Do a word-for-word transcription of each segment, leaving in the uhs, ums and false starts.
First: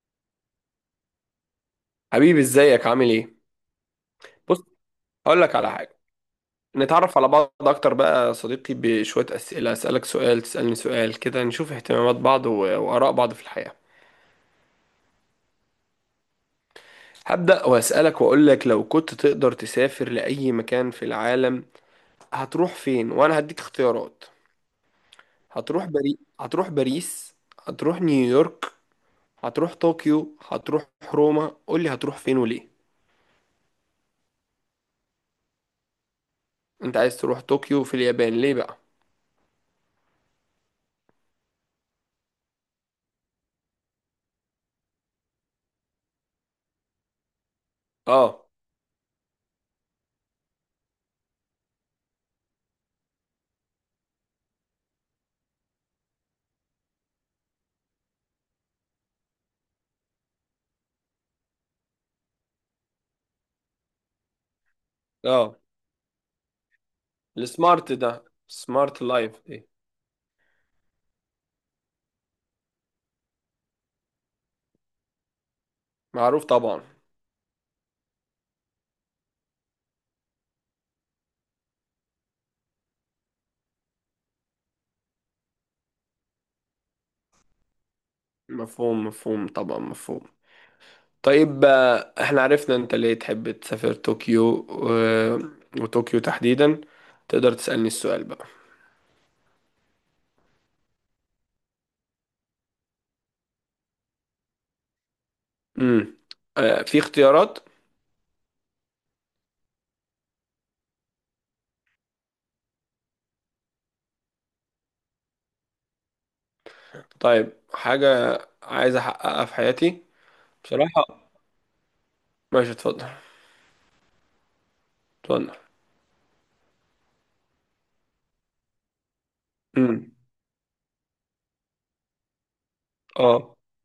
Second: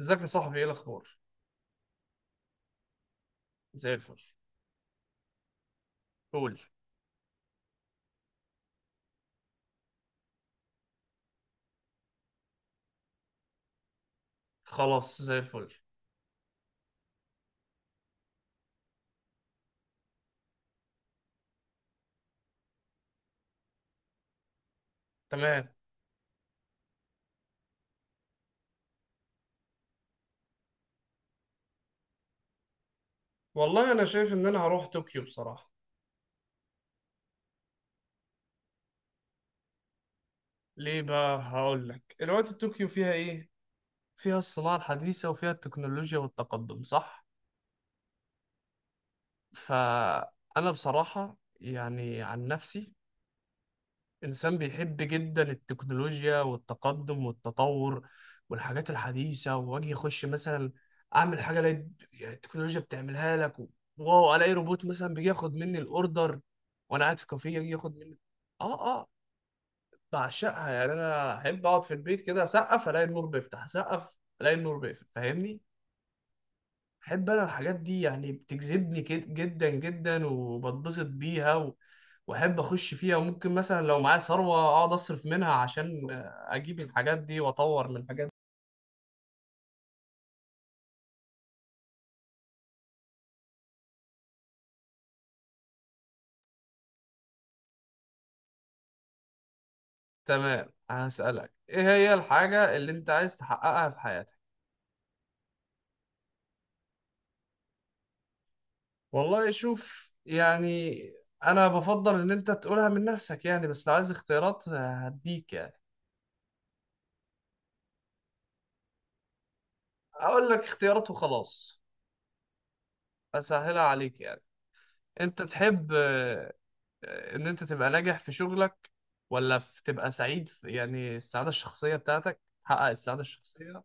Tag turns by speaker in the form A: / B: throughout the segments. A: ازيك يا صاحبي، ايه الاخبار؟
B: حبيبي، ازيك عامل ايه؟
A: زي الفل.
B: بص، هقول لك على حاجه.
A: قول.
B: نتعرف على بعض اكتر بقى يا صديقي بشويه اسئله، اسالك سؤال تسالني سؤال كده، نشوف اهتمامات بعض و- واراء بعض في الحياه.
A: خلاص، زي الفل.
B: هبدا واسالك واقول لك، لو كنت تقدر تسافر لاي مكان في العالم هتروح فين؟ وانا هديك اختيارات.
A: تمام.
B: هتروح بري... هتروح باريس، هتروح نيويورك، هتروح طوكيو، هتروح روما؟ قول لي هتروح فين وليه.
A: والله انا شايف ان انا هروح طوكيو بصراحه.
B: انت عايز تروح طوكيو في اليابان ليه بقى؟
A: ليه بقى؟ هقول لك الوقت. طوكيو فيها ايه؟ فيها الصناعه الحديثه، وفيها التكنولوجيا والتقدم، صح؟
B: اه.
A: فانا بصراحه يعني عن نفسي إنسان بيحب جدا التكنولوجيا والتقدم والتطور والحاجات الحديثة. وأجي أخش مثلا أعمل حاجة ألاقي يعني التكنولوجيا بتعملها لك و- واو، ألاقي روبوت مثلا بيجي ياخد
B: اه،
A: مني الأوردر وأنا قاعد في كافيه، يجي
B: السمارت
A: ياخد
B: ده،
A: مني.
B: سمارت
A: آه آه.
B: لايف.
A: بعشقها يعني. أنا أحب أقعد في البيت كده، أسقف ألاقي النور بيفتح، أسقف ألاقي النور بيقفل، فاهمني؟
B: معروف طبعا.
A: أحب أنا الحاجات دي، يعني بتجذبني كد- جدا جدا، وبتبسط بيها. واحب اخش فيها، وممكن مثلا لو معايا ثروه اقعد اصرف منها عشان اجيب الحاجات دي واطور من الحاجات دي.
B: مفهوم، مفهوم طبعا مفهوم طيب آه، احنا عرفنا انت ليه تحب تسافر طوكيو و... وطوكيو تحديدا. تقدر تسألني السؤال بقى.
A: تمام، هسألك ايه هي الحاجه اللي انت عايز تحققها في حياتك؟
B: امم آه، في اختيارات.
A: والله شوف يعني، انا بفضل ان انت تقولها من نفسك يعني، بس لو عايز اختيارات هديك يعني.
B: طيب، حاجة عايز احققها في حياتي
A: اقول لك اختيارات
B: بصراحة.
A: وخلاص.
B: ماشي، اتفضل.
A: اسهلها عليك يعني. انت
B: اتفضل.
A: تحب، آه، آه، ان انت تبقى ناجح في شغلك؟ ولا في- تبقى
B: امم
A: سعيد في يعني السعاده الشخصيه بتاعتك، تحقق السعاده
B: اه.
A: الشخصيه؟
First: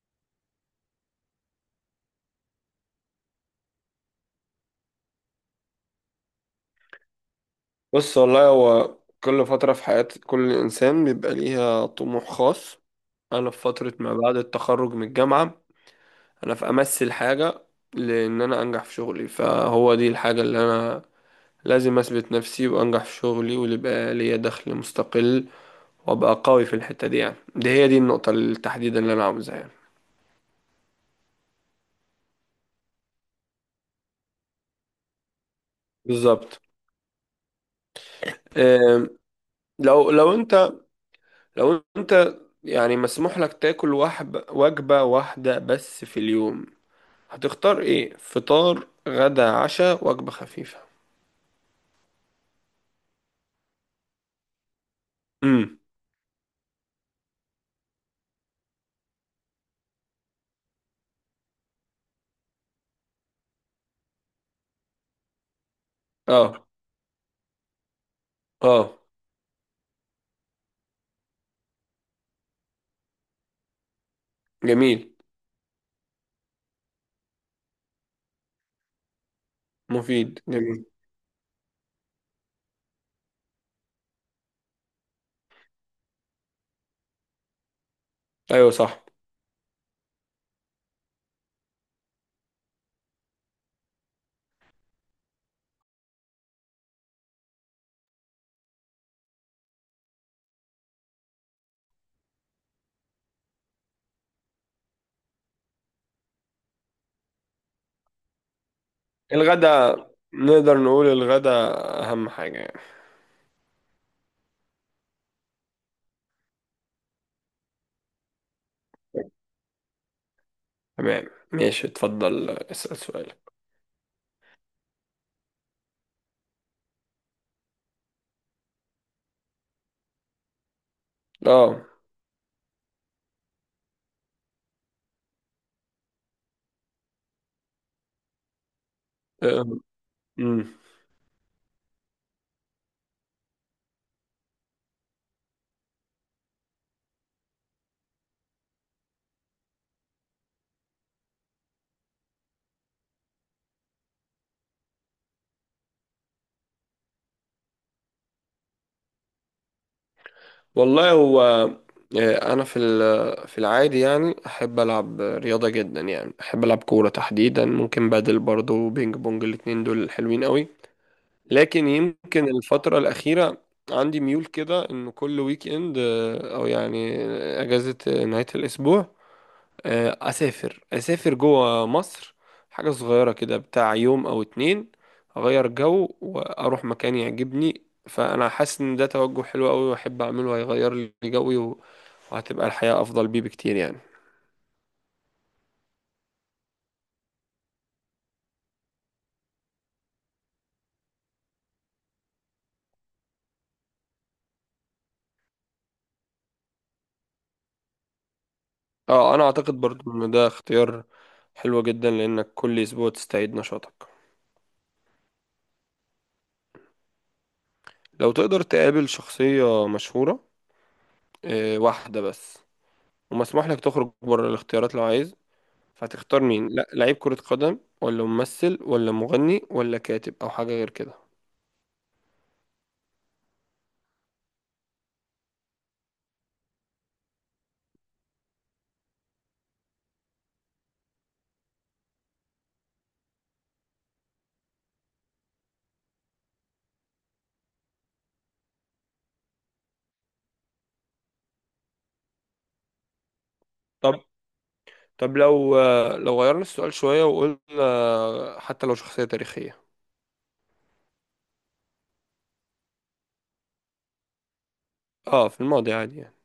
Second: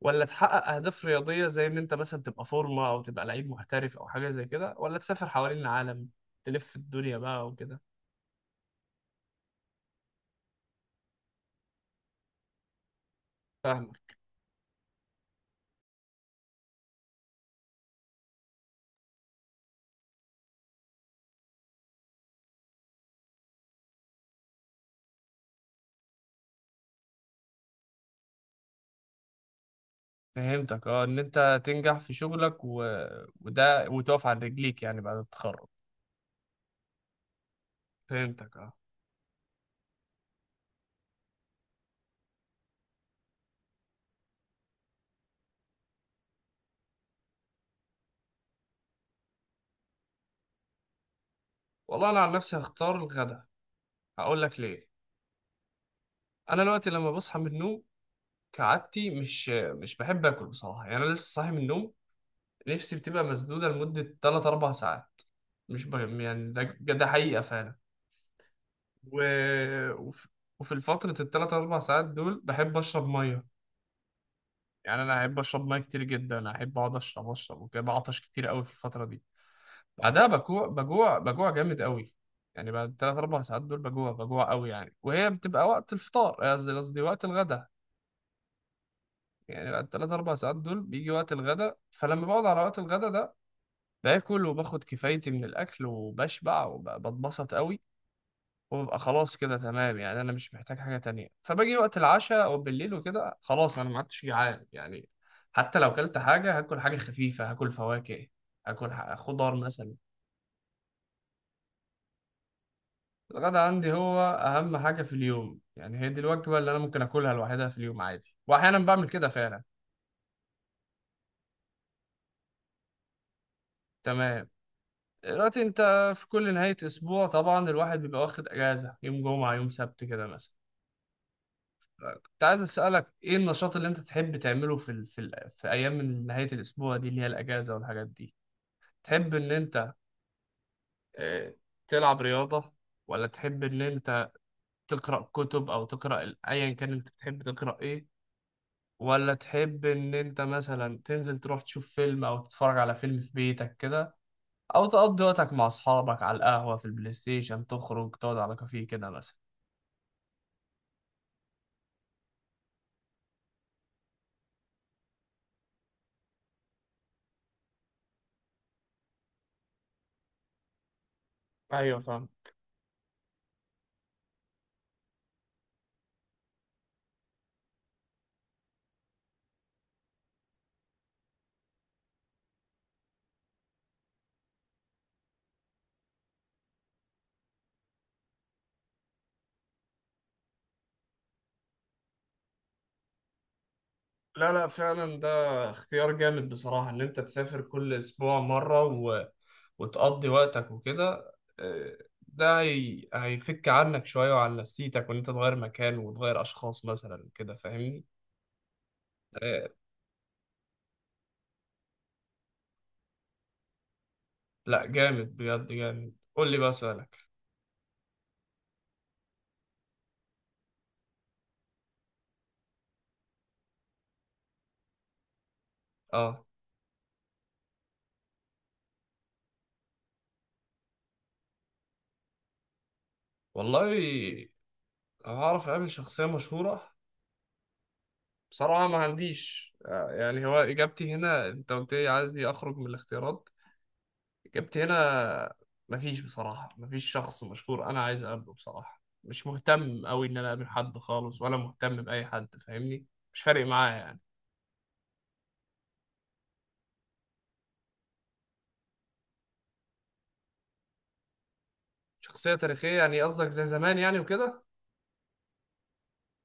A: ولا تحقق أهداف رياضية، زي إن أنت مثلا تبقى فورمة أو تبقى لعيب محترف أو حاجة زي كده؟ ولا تسافر حوالين العالم، تلف الدنيا بقى وكده؟
B: بص، والله هو كل فترة في حياة كل انسان بيبقى ليها طموح خاص. انا في فترة ما
A: فاهمك.
B: بعد التخرج من الجامعة، انا في امثل حاجة، لان انا انجح في شغلي، فهو دي الحاجة اللي انا لازم اثبت نفسي وانجح في شغلي، واللي يبقى ليا دخل مستقل وابقى قوي في الحتة دي. يعني دي هي، دي النقطة التحديدا اللي انا عاوزها يعني.
A: فهمتك اه، إن أنت تنجح في شغلك و... وده وتقف على رجليك يعني بعد التخرج.
B: بالظبط.
A: فهمتك اه.
B: أم، لو لو انت لو انت يعني مسموح لك تاكل وحب وجبة واحدة بس في اليوم، هتختار ايه؟ فطار، غدا، عشاء، وجبة خفيفة؟
A: والله أنا عن نفسي هختار الغدا. هقول لك ليه.
B: امم
A: أنا دلوقتي لما بصحى من النوم كعادتي مش مش بحب آكل بصراحة. يعني أنا لسه صاحي من النوم، نفسي بتبقى مسدودة لمدة ثلاثة أربعة ساعات. مش ب... يعني
B: اه.
A: ده ده حقيقة فعلا
B: اه،
A: و... وف- وفي فترة التلات أربع ساعات دول بحب أشرب مية. يعني
B: جميل.
A: أنا أحب أشرب مية كتير جدا، أحب أقعد أشرب أشرب وكده، بعطش كتير أوي في الفترة دي. بعدها
B: مفيد،
A: بجوع
B: جميل.
A: بجوع بجوع جامد أوي. يعني بعد التلات أربع ساعات دول بجوع بجوع أوي يعني، وهي بتبقى وقت الفطار، آه، قصدي قصدي وقت الغدا.
B: ايوه صح.
A: يعني بعد التلات أربع ساعات دول بيجي وقت الغدا، فلما بقعد على وقت الغدا ده باكل وباخد كفايتي من الأكل وبشبع وبتبسط أوي، وببقى خلاص كده تمام. يعني انا مش محتاج حاجه تانية، فباجي وقت العشاء او بالليل وكده خلاص انا ما عدتش جعان يعني. حتى لو اكلت حاجه هاكل حاجه خفيفه، هاكل فواكه، هاكل ح- خضار مثلا.
B: الغدا، نقدر نقول الغدا أهم حاجة يعني.
A: الغدا عندي هو اهم حاجه في اليوم يعني، هي دي الوجبه اللي انا ممكن اكلها لوحدها في اليوم عادي، واحيانا بعمل كده فعلا.
B: تمام. ماشي، اتفضل اسأل سؤالك.
A: تمام، دلوقتي انت في كل نهايه اسبوع طبعا الواحد بيبقى واخد اجازه، يوم جمعه يوم سبت كده مثلا،
B: اه.
A: كنت عايز أسألك إيه النشاط اللي أنت تحب تعمله في ال... في, ال... في أيام من نهاية الأسبوع دي اللي هي الأجازة والحاجات دي. تحب إن
B: آه،
A: أنت،
B: أمم.
A: آه، تلعب رياضة؟ ولا تحب إن أنت تقرأ كتب، أو تقرأ ال- أيا كان أنت بتحب تقرأ إيه؟ ولا تحب إن أنت مثلا تنزل تروح تشوف فيلم أو تتفرج على فيلم في بيتك كده، أو تقضي وقتك مع أصحابك على القهوة، في البلاي ستيشن، تخرج تقعد على كافيه كده مثلا؟
B: والله هو، آه، أنا في ال- في العادي يعني أحب ألعب رياضة جدا، يعني أحب ألعب كورة تحديدا، ممكن بادل برضه وبينج بونج، الاتنين دول حلوين قوي. لكن
A: ايوه فاهم.
B: يمكن الفترة الأخيرة عندي ميول كده، إنه كل ويك إند، آه، أو يعني أجازة نهاية الأسبوع، آه، اسافر اسافر جوه مصر، حاجه صغيره كده بتاع يوم او اتنين، اغير جو واروح مكان يعجبني. فانا حاسس ان ده توجه حلو قوي واحب اعمله، هيغير لي جوي و- وهتبقى الحياه افضل بيه بكتير يعني.
A: لا لا، فعلا ده اختيار جامد بصراحة، ان انت تسافر كل اسبوع مرة وتقضي وقتك وكده، آه، ده هي- هيفك عنك شوية وعن نفسيتك، وإن أنت تغير مكان وتغير أشخاص مثلا كده، فاهمني؟
B: اه، انا
A: آه،
B: اعتقد برضو ان ده اختيار حلو جدا، لانك كل اسبوع تستعيد نشاطك.
A: لا جامد، بجد جامد. قول لي بقى سؤالك.
B: لو تقدر تقابل شخصيه مشهوره، آه، واحده بس، ومسموح لك تخرج بره الاختيارات لو عايز، فهتختار
A: اه
B: مين؟ لا لعيب كرة قدم، ولا ممثل، ولا مغني، ولا كاتب، او حاجة غير كده.
A: والله، لو هعرف أقابل شخصية مشهورة بصراحة، ما عنديش آه، يعني، هو إجابتي هنا أنت قلت لي عايز دي أخرج من الاختيارات، جبت هنا مفيش بصراحة. مفيش شخص مشهور أنا عايز أقابله بصراحة، مش مهتم أوي إن أنا أقابل حد خالص، ولا مهتم بأي حد فاهمني، مش فارق معايا يعني.
B: طب، طب لو لو غيرنا السؤال شوية وقلنا حتى لو شخصية تاريخية.
A: شخصية تاريخية، يعني قصدك زي زمان يعني وكده؟
B: اه، في الماضي عادي يعني.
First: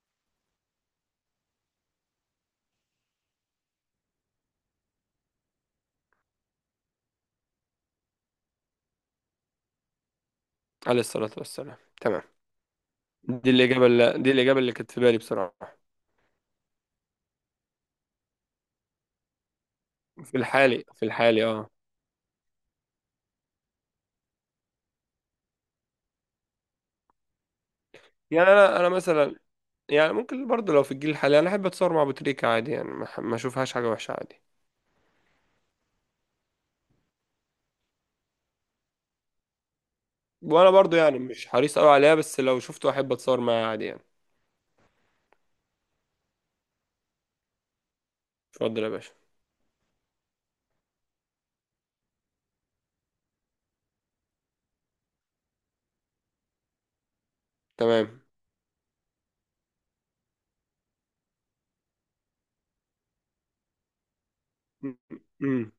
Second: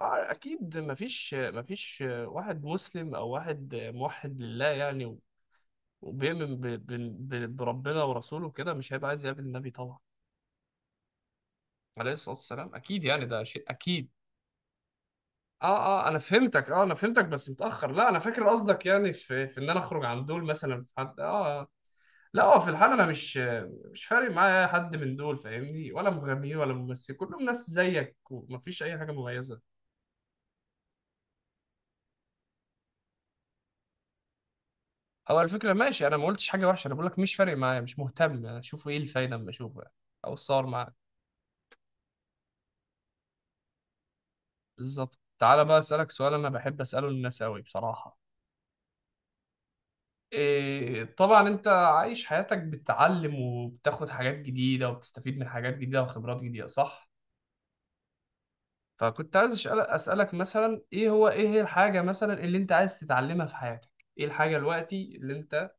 A: آه أكيد. مفيش مفيش واحد مسلم أو واحد موحد لله يعني، وبيؤمن ب- ب- ب- بربنا ورسوله كده، مش هيبقى عايز يقابل النبي طبعا.
B: عليه الصلاة والسلام،
A: عليه
B: تمام.
A: الصلاة والسلام، أكيد يعني، ده
B: دي
A: شيء
B: الإجابة
A: أكيد.
B: اللي دي الإجابة اللي كانت في بالي
A: اه.
B: بصراحة.
A: اه انا فهمتك، اه انا فهمتك بس متاخر. لا انا فاكر قصدك، يعني في في ان انا اخرج عن
B: في
A: دول، مثلا
B: الحالي،
A: في
B: في
A: حد،
B: الحالي
A: اه.
B: اه.
A: لا اه، في الحال انا مش مش فارق معايا حد من دول، فاهمني، ولا مغنيين ولا ممثل، كلهم ناس زيك
B: يعني أنا
A: ومفيش
B: أنا
A: اي حاجه
B: مثلا،
A: مميزه.
B: يعني ممكن برضه، لو في الجيل الحالي، أنا أحب أتصور مع أبو تريكة عادي يعني، ما ما أشوفهاش حاجة وحشة عادي.
A: او على فكره ماشي، انا ما قلتش حاجه وحشه، انا بقول لك مش فارق معايا، مش مهتم اشوف ايه الفايده اما اشوفه يعني، او اتصور
B: وأنا
A: معاك.
B: برضه يعني مش حريص أوي عليها، بس لو شفته أحب أتصور معاه عادي يعني.
A: بالظبط. تعالى بقى اسالك سؤال انا بحب اساله للناس قوي بصراحه.
B: اتفضل يا باشا.
A: إيه، طبعا انت عايش حياتك بتتعلم وبتاخد حاجات جديدة وبتستفيد من حاجات جديدة وخبرات جديدة، صح؟
B: تمام.
A: فكنت عايز أسأل- اسألك مثلا، ايه هو ايه هي الحاجة مثلا اللي انت عايز تتعلمها في حياتك؟ ايه الحاجة دلوقتي اللي
B: مم.
A: انت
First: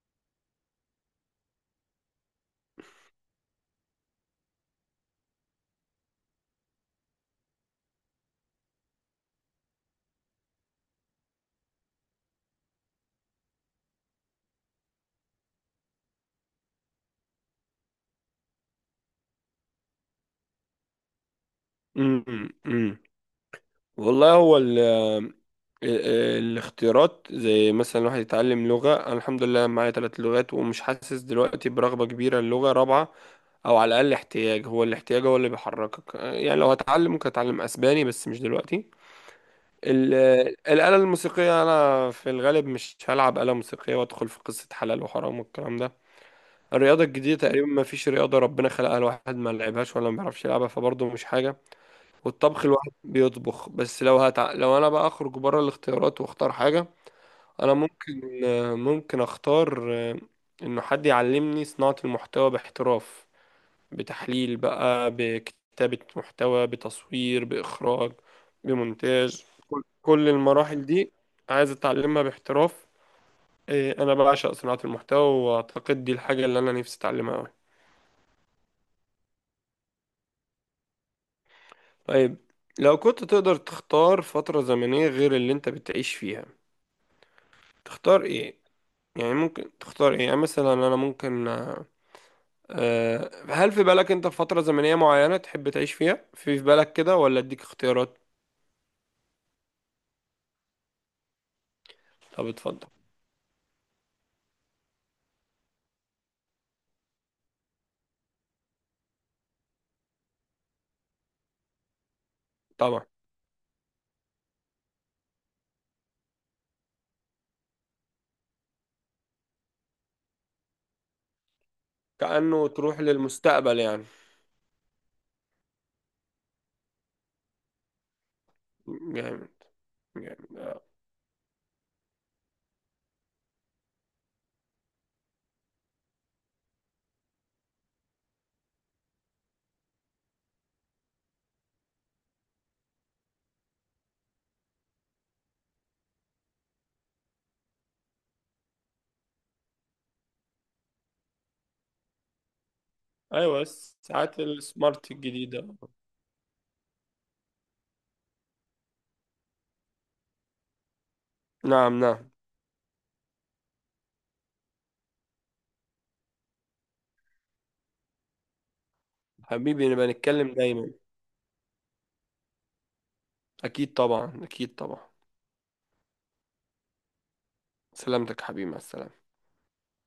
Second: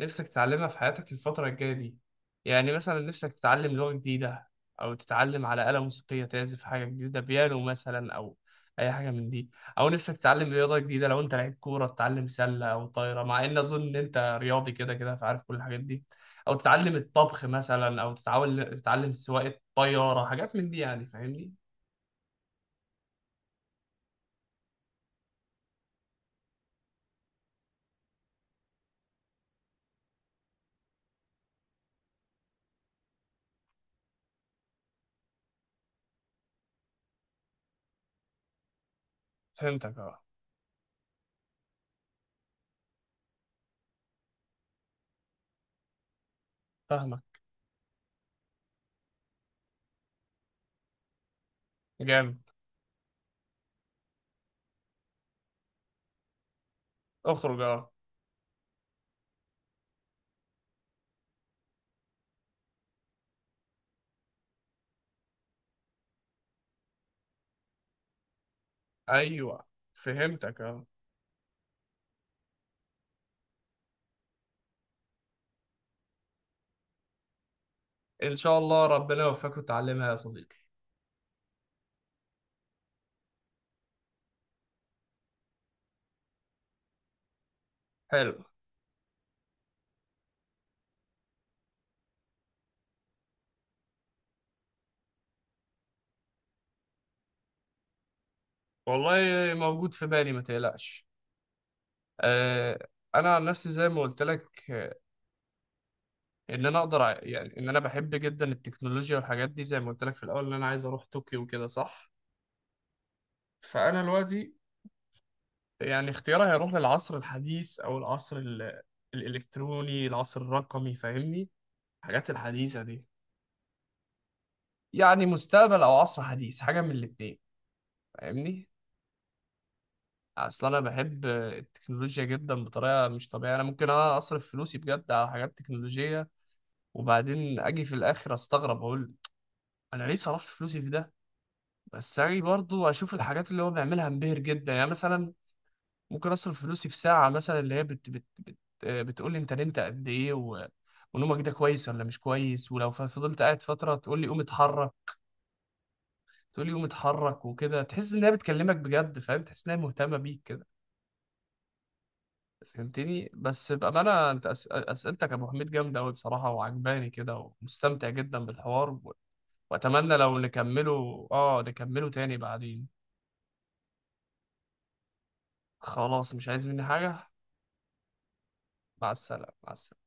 A: نفسك تتعلمها في حياتك الفترة الجاية دي، يعني مثلا نفسك تتعلم لغة جديدة، أو تتعلم على آلة موسيقية تعزف حاجة جديدة، بيانو مثلا، أو أي حاجة من دي، أو نفسك تتعلم رياضة جديدة، لو أنت لعيب كورة تتعلم سلة أو طايرة، مع إن أظن إن أنت رياضي كده كده فعارف كل الحاجات دي، أو تتعلم الطبخ مثلا، أو تتعاون تتعلم سواقة طيارة، حاجات من دي يعني، فاهمني؟
B: مم. مم. والله هو ال آه، آه، الاختيارات، زي مثلا الواحد يتعلم لغة، أنا الحمد لله معايا ثلاث لغات ومش حاسس دلوقتي برغبة كبيرة للغة رابعة، أو على الأقل احتياج، هو الاحتياج هو اللي بيحركك. آه، يعني لو هتعلم ممكن أتعلم أسباني بس مش دلوقتي.
A: فهمتك
B: ال-
A: أه.
B: الآلة الموسيقية أنا في الغالب مش هلعب آلة موسيقية وأدخل في قصة حلال وحرام والكلام ده. الرياضة
A: فاهمك.
B: الجديدة تقريبا ما فيش رياضة ربنا خلقها الواحد ما لعبهاش ولا ما بيعرفش يلعبها، فبرضه مش حاجة.
A: جامد.
B: والطبخ الواحد بيطبخ. بس لو هتع... لو انا بقى اخرج بره الاختيارات واختار حاجة،
A: اخرج
B: انا
A: أه.
B: ممكن آه، ممكن اختار آه، انه حد يعلمني صناعة المحتوى باحتراف، بتحليل بقى، بكتابة محتوى، بتصوير، بإخراج، بمونتاج،
A: أيوه
B: كل
A: فهمتك أه.
B: المراحل دي عايز اتعلمها باحتراف. آه، انا بعشق صناعة المحتوى، واعتقد دي الحاجة اللي انا نفسي اتعلمها أوي.
A: إن شاء الله ربنا يوفقك وتعلمها يا صديقي.
B: طيب، لو كنت تقدر تختار فترة زمنية غير اللي انت بتعيش فيها، تختار
A: حلو.
B: ايه؟ يعني ممكن تختار ايه؟ يعني مثلا انا ممكن، آه، آه، هل في بالك انت في فترة زمنية معينة تحب تعيش فيها، في في بالك كده، ولا اديك اختيارات؟
A: والله موجود في بالي ما تقلقش.
B: طب
A: آه،
B: اتفضل.
A: انا عن نفسي زي ما قلت لك، آه، ان انا اقدر ع- يعني ان انا بحب جدا التكنولوجيا والحاجات دي، زي ما قلت لك في الاول ان انا عايز اروح طوكيو وكده صح.
B: طبعا.
A: فانا دلوقتي يعني اختياري هيروح للعصر الحديث، او العصر ال- الالكتروني، العصر الرقمي فاهمني، الحاجات
B: كأنه
A: الحديثة
B: تروح
A: دي.
B: للمستقبل يعني.
A: يعني مستقبل او عصر حديث، حاجة من الاتنين، فاهمني.
B: جامد، جامد.
A: اصل انا بحب التكنولوجيا جدا بطريقة مش طبيعية، انا ممكن انا اصرف فلوسي بجد على حاجات تكنولوجية، وبعدين اجي في الاخر استغرب اقول انا ليه صرفت فلوسي في ده. بس اجي برضو اشوف الحاجات اللي هو بيعملها انبهر جدا. يعني مثلا ممكن اصرف فلوسي في ساعه مثلا، اللي هي بت بت بت آه، بتقول لي انت نمت قد ايه و... ونومك ده كويس ولا مش كويس، ولو ف- فضلت قاعد
B: ايوه،
A: فتره تقول لي
B: ساعات
A: قوم اتحرك.
B: السمارت الجديدة.
A: تقول لي قوم اتحرك وكده، تحس ان هي بتكلمك بجد، فاهم تحس ان هي مهتمه بيك كده.
B: نعم، نعم.
A: فهمتني؟ بس بامانه انت أس... اسئلتك يا ابو حميد جامده قوي بصراحه، وعجباني كده، ومستمتع جدا بالحوار.
B: حبيبي، نبقى
A: واتمنى لو
B: نتكلم دايما.
A: نكمله اه نكمله تاني بعدين.
B: اكيد طبعا، اكيد طبعا.
A: خلاص، مش عايز مني حاجة.
B: سلامتك يا حبيبي، مع
A: مع
B: السلامة.
A: السلامة، مع السلامة.